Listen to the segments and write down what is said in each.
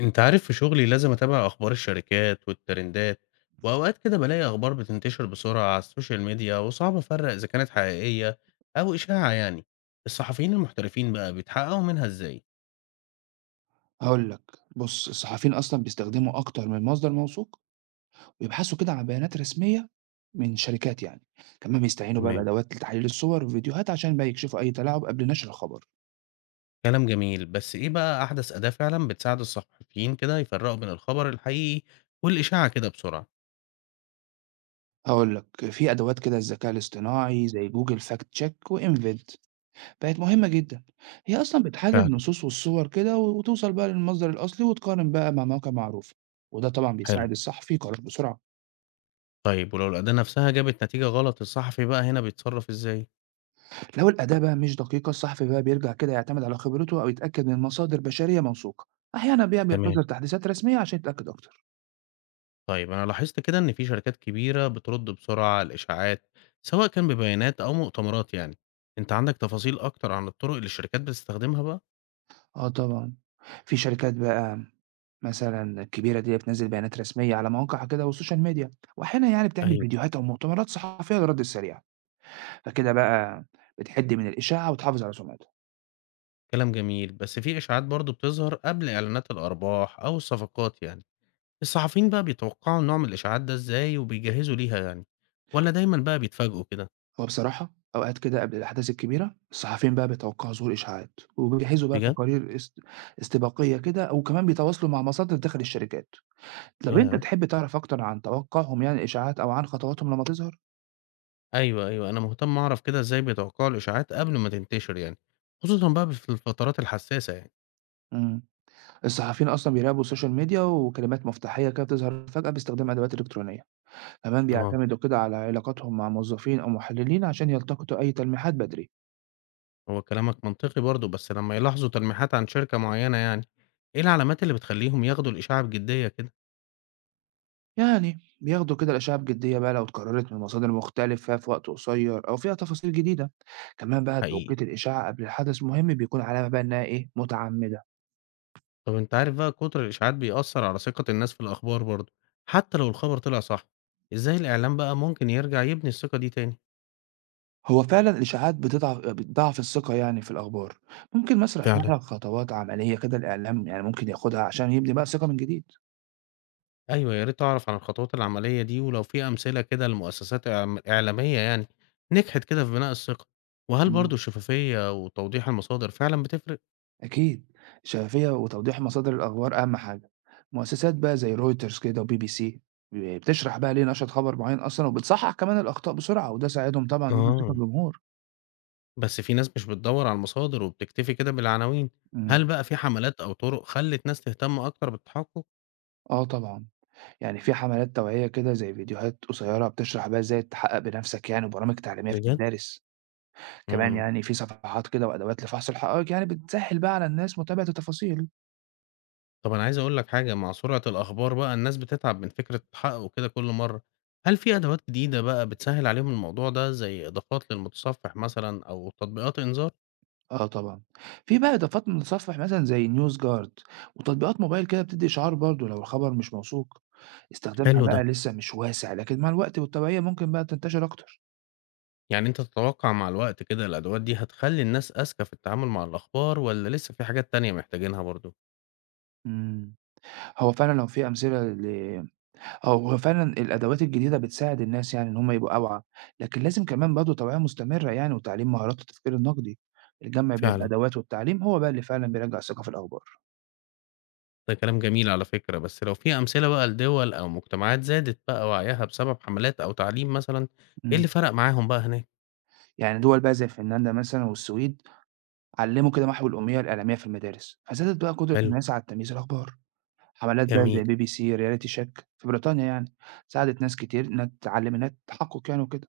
انت عارف في شغلي لازم اتابع اخبار الشركات والترندات، واوقات كده بلاقي اخبار بتنتشر بسرعة على السوشيال ميديا وصعب افرق اذا كانت حقيقية او اشاعة يعني. الصحفيين المحترفين بقى بيتحققوا منها ازاي؟ هاقول لك، بُص الصحفيين أصلًا بيستخدموا أكتر من مصدر موثوق، ويبحثوا كده عن بيانات رسمية من شركات يعني، كمان بيستعينوا بقى تمام. بأدوات لتحليل الصور والفيديوهات عشان بقى يكشفوا أي تلاعب قبل نشر الخبر. كلام جميل، بس ايه بقى احدث اداة فعلا بتساعد الصحفيين كده يفرقوا بين الخبر الحقيقي والاشاعة كده بسرعة؟ هاقول لك، في أدوات كده الذكاء الاصطناعي زي Google fact check وInvid بقت مهمة جدًا، هي أصلًا بتحلل فعلا. النصوص والصور كده وتوصل بقى للمصدر الأصلي وتقارن بقى مع مواقع معروفة، وده طبعًا حلو. بيساعد الصحفي يقرر بسرعة. طيب ولو الاداة نفسها جابت نتيجة غلط، الصحفي بقى هنا بيتصرف ازاي؟ لو الأداة بقى مش دقيقة الصحفي بقى بيرجع كده يعتمد على خبرته أو يتأكد من مصادر بشرية موثوقة. أحيانا بقى تمام. بينتظر تحديثات رسمية عشان يتأكد أكتر. طيب أنا لاحظت كده إن في شركات كبيرة بترد بسرعة على الإشاعات، سواء كان ببيانات أو مؤتمرات يعني، أنت عندك تفاصيل أكتر عن الطرق اللي الشركات بتستخدمها بقى؟ آه طبعا. في شركات بقى مثلا الكبيرة دي بتنزل بيانات رسمية على مواقعها كده والسوشيال ميديا، وأحيانا يعني بتعمل ايوه. فيديوهات أو مؤتمرات صحفية للرد السريع. فكده بقى بتحد من الإشاعة وتحافظ على سمعتها. كلام جميل، بس في إشاعات برضه بتظهر قبل إعلانات الأرباح أو الصفقات يعني، الصحفيين بقى بيتوقعوا نوع من الإشاعات ده إزاي وبيجهزوا ليها يعني، ولا دايما بقى بيتفاجئوا كده؟ وبصراحة أوقات كده قبل الأحداث الكبيرة الصحفيين بقى بيتوقعوا ظهور إشاعات وبيجهزوا بقى بجد؟ تقارير استباقية كده وكمان بيتواصلوا مع مصادر داخل الشركات. طب أنت ياه. تحب تعرف أكتر عن توقعهم يعني الإشاعات أو عن خطواتهم لمّا تظهر؟ أيوه، أيوه، أنا مهتم أعرف كده إزاي بيتوقعوا الإشاعات قبل ما تنتشر يعني، خصوصا بقى في الفترات الحساسة يعني. إمم. الصحفيين أصلًا بيراقبوا السوشيال ميديا وكلمات مفتاحية كده بتظهر فجأة باستخدام أدوات إلكترونية، كمان آه. بيعتمدوا كده على علاقاتهم مع موظفين أو محللين عشان يلتقطوا أي تلميحات بدري. هو كلامك منطقي برضه، بس لمّا يلاحظوا تلميحات عن شركة معيّنة يعني، إيه العلامات اللي بتخلّيهم ياخدوا الإشاعة بجدية كده؟ يعني بياخدوا كده الأشاعة بجدية بقى لو اتكررت من مصادر مختلفة في وقت قصير أو فيها تفاصيل جديدة، كمان بقى حقيقي؟ توقيت الإشاعة قبل الحدث مهم بيكون علامة بقى إنها إيه، متعمدة. طَب أنت عارف بقى كُتر الإشاعات بيأثّر على ثقة الناس في الأخبار برضه، حتى لو الخبر طلع صح، إزاي الإعلام بقى ممكن يرجع يبني الثقة دي تاني؟ هو فعلًا الإشاعات بتضعّف الثقة يعني في الأخبار، ممكن مثلًا أشرح فعلًا. لك خطوات عملية كده الإعلام يعني ممكن ياخدها عشان يبني بقى الثقة من جديد؟ أيوه، يا ريت أعرف عن الخطوات العملية دي، ولو في أمثلة كده لمؤسسات إعلامية يعني نجحت كده في بناء الثقة، وهل إمم. برضه الشفافية وتوضيح المصادر فعلًا بتفرق؟ أكيد، الشفافية وتوضيح مصادر الأخبار أهم حاجة، مؤسسات بقى زي رويترز كده وبي بي سي بتشرح بقى ليه نشرت خبر معين أصلًا وبتصحح كمان الأخطاء بسرعة، وده ساعدهم طبعًا يبنوا ثقة آه. الجمهور. بس في ناس مش بتدوّر على المصادر وبتكتفي كده بالعناوين، هل إمم. بقى في حملات أو طرق خلّت ناس تهتم أكتر بالتحقق؟ آه طبعًا، يعني في حملات توعية كده زي فيديوهات قصيرة بتشرح بقى إزاي تحقق بنفسك يعني وبرامج تعليمية في بجد؟ المدارس. كمان إمم. يعني في صفحات كده وأدوات لفحص الحقائق يعني بتسهل بقى على الناس متابعة التفاصيل. طب أنا عايز أقول لك حاجة، مع سرعة الأخبار بقى الناس بتتعب من فكرة التحقق كده كل مرّة، هل في أدوات جديدة بقى بتسهّل عليهم الموضوع ده زي إضافات للمتصفح مثلًا أو تطبيقات إنذار؟ آه طبعا. في بقى إضافات من متصفح مثلا زي نيوز جارد وتطبيقات موبايل كده بتدي إشعار برضه لو الخبر مش موثوق. استخدامها حلو بقى ده. لسه مش واسع لكن مع الوقت والتوعية ممكن بقى تنتشر أكتر. يعني أنت تتوقع مع الوقت كده الأدوات دي هتخلّي الناس أذكى في التعامل مع الأخبار والّا لسه في حاجات تانية محتاجينها برضه؟ مم. هو فعلا لو في أمثلة أو هو فعلا الأدوات الجديدة بتساعد الناس يعني إن هم يبقوا أوعى لكن لازم كمان برضه توعية مستمرة يعني وتعليم مهارات التفكير النقدي. الجمع بين فعلًا. الأدوات والتعليم هو بقى اللي فعلا بيرجع الثقة في الأخبار. ده كلام جميل على فكرة، بس لو في أمثلة بقى لدول أو مجتمعات زادت بقى وعيها بسبب حملات أو تعليم مثلًا، إيه مم. اللي فرق معاهم بقى هناك؟ يعني دول بقى زي فنلندا مثلًا والسويد علّموا كده محو الأمية الإعلامية في المدارس، فزادت بقى قدرة حلو. الناس على تمييز الأخبار. حملات بقى جميل. زي BBC Reality Check في بريطانيا يعني، ساعدت ناس كتير إنها تتعلم إنها تحقق يعني وكده.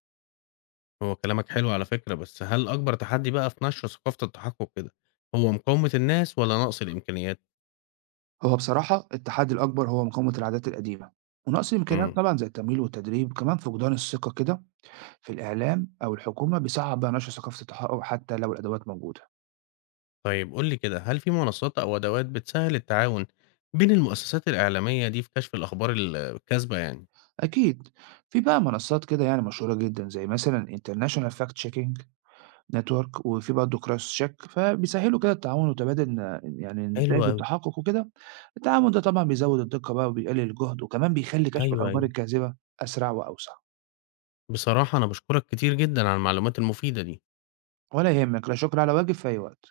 هو كلامك حلو على فكرة، بس هل أكبر تحدي بقى في نشر ثقافة التحقق كده، هو مقاومة الناس والّا نقص الإمكانيات؟ هو بصراحة التحدي الأكبر هو مقاومة العادات القديمة، ونقص الإمكانيات إمم. طبعًا زي التمويل والتدريب، كمان فقدان الثقة كده في الإعلام أو الحكومة بيصعّب بقى نشر ثقافة التحقق حتى لو الأدوات موجودة. طيب قُل لي كده، هل في منصات أو أدوات بتسهّل التعاون بين المؤسسات الإعلامية دي في كشف الأخبار الكاذبة يعني؟ أكيد. في بقى منصات كده يعني مشهورة جدًا زي مثلًا International Fact Checking نتورك وفي برضه cross check فبيسهّلوا كده التعاون وتبادل يعني حلو النتائج أوي. التحقق وكده، التعاون ده طبعًا بيزوّد الدقة بقى وبيقلل الجهد وكمان بيخلّي كشف أيوه، الأخبار أيوه، الكاذبة أسرع وأوسع، بصراحة أنا باشكرك كتير جدًا على المعلومات المفيدة دي. ولا يهمك لا شكر على واجب في أي وقت.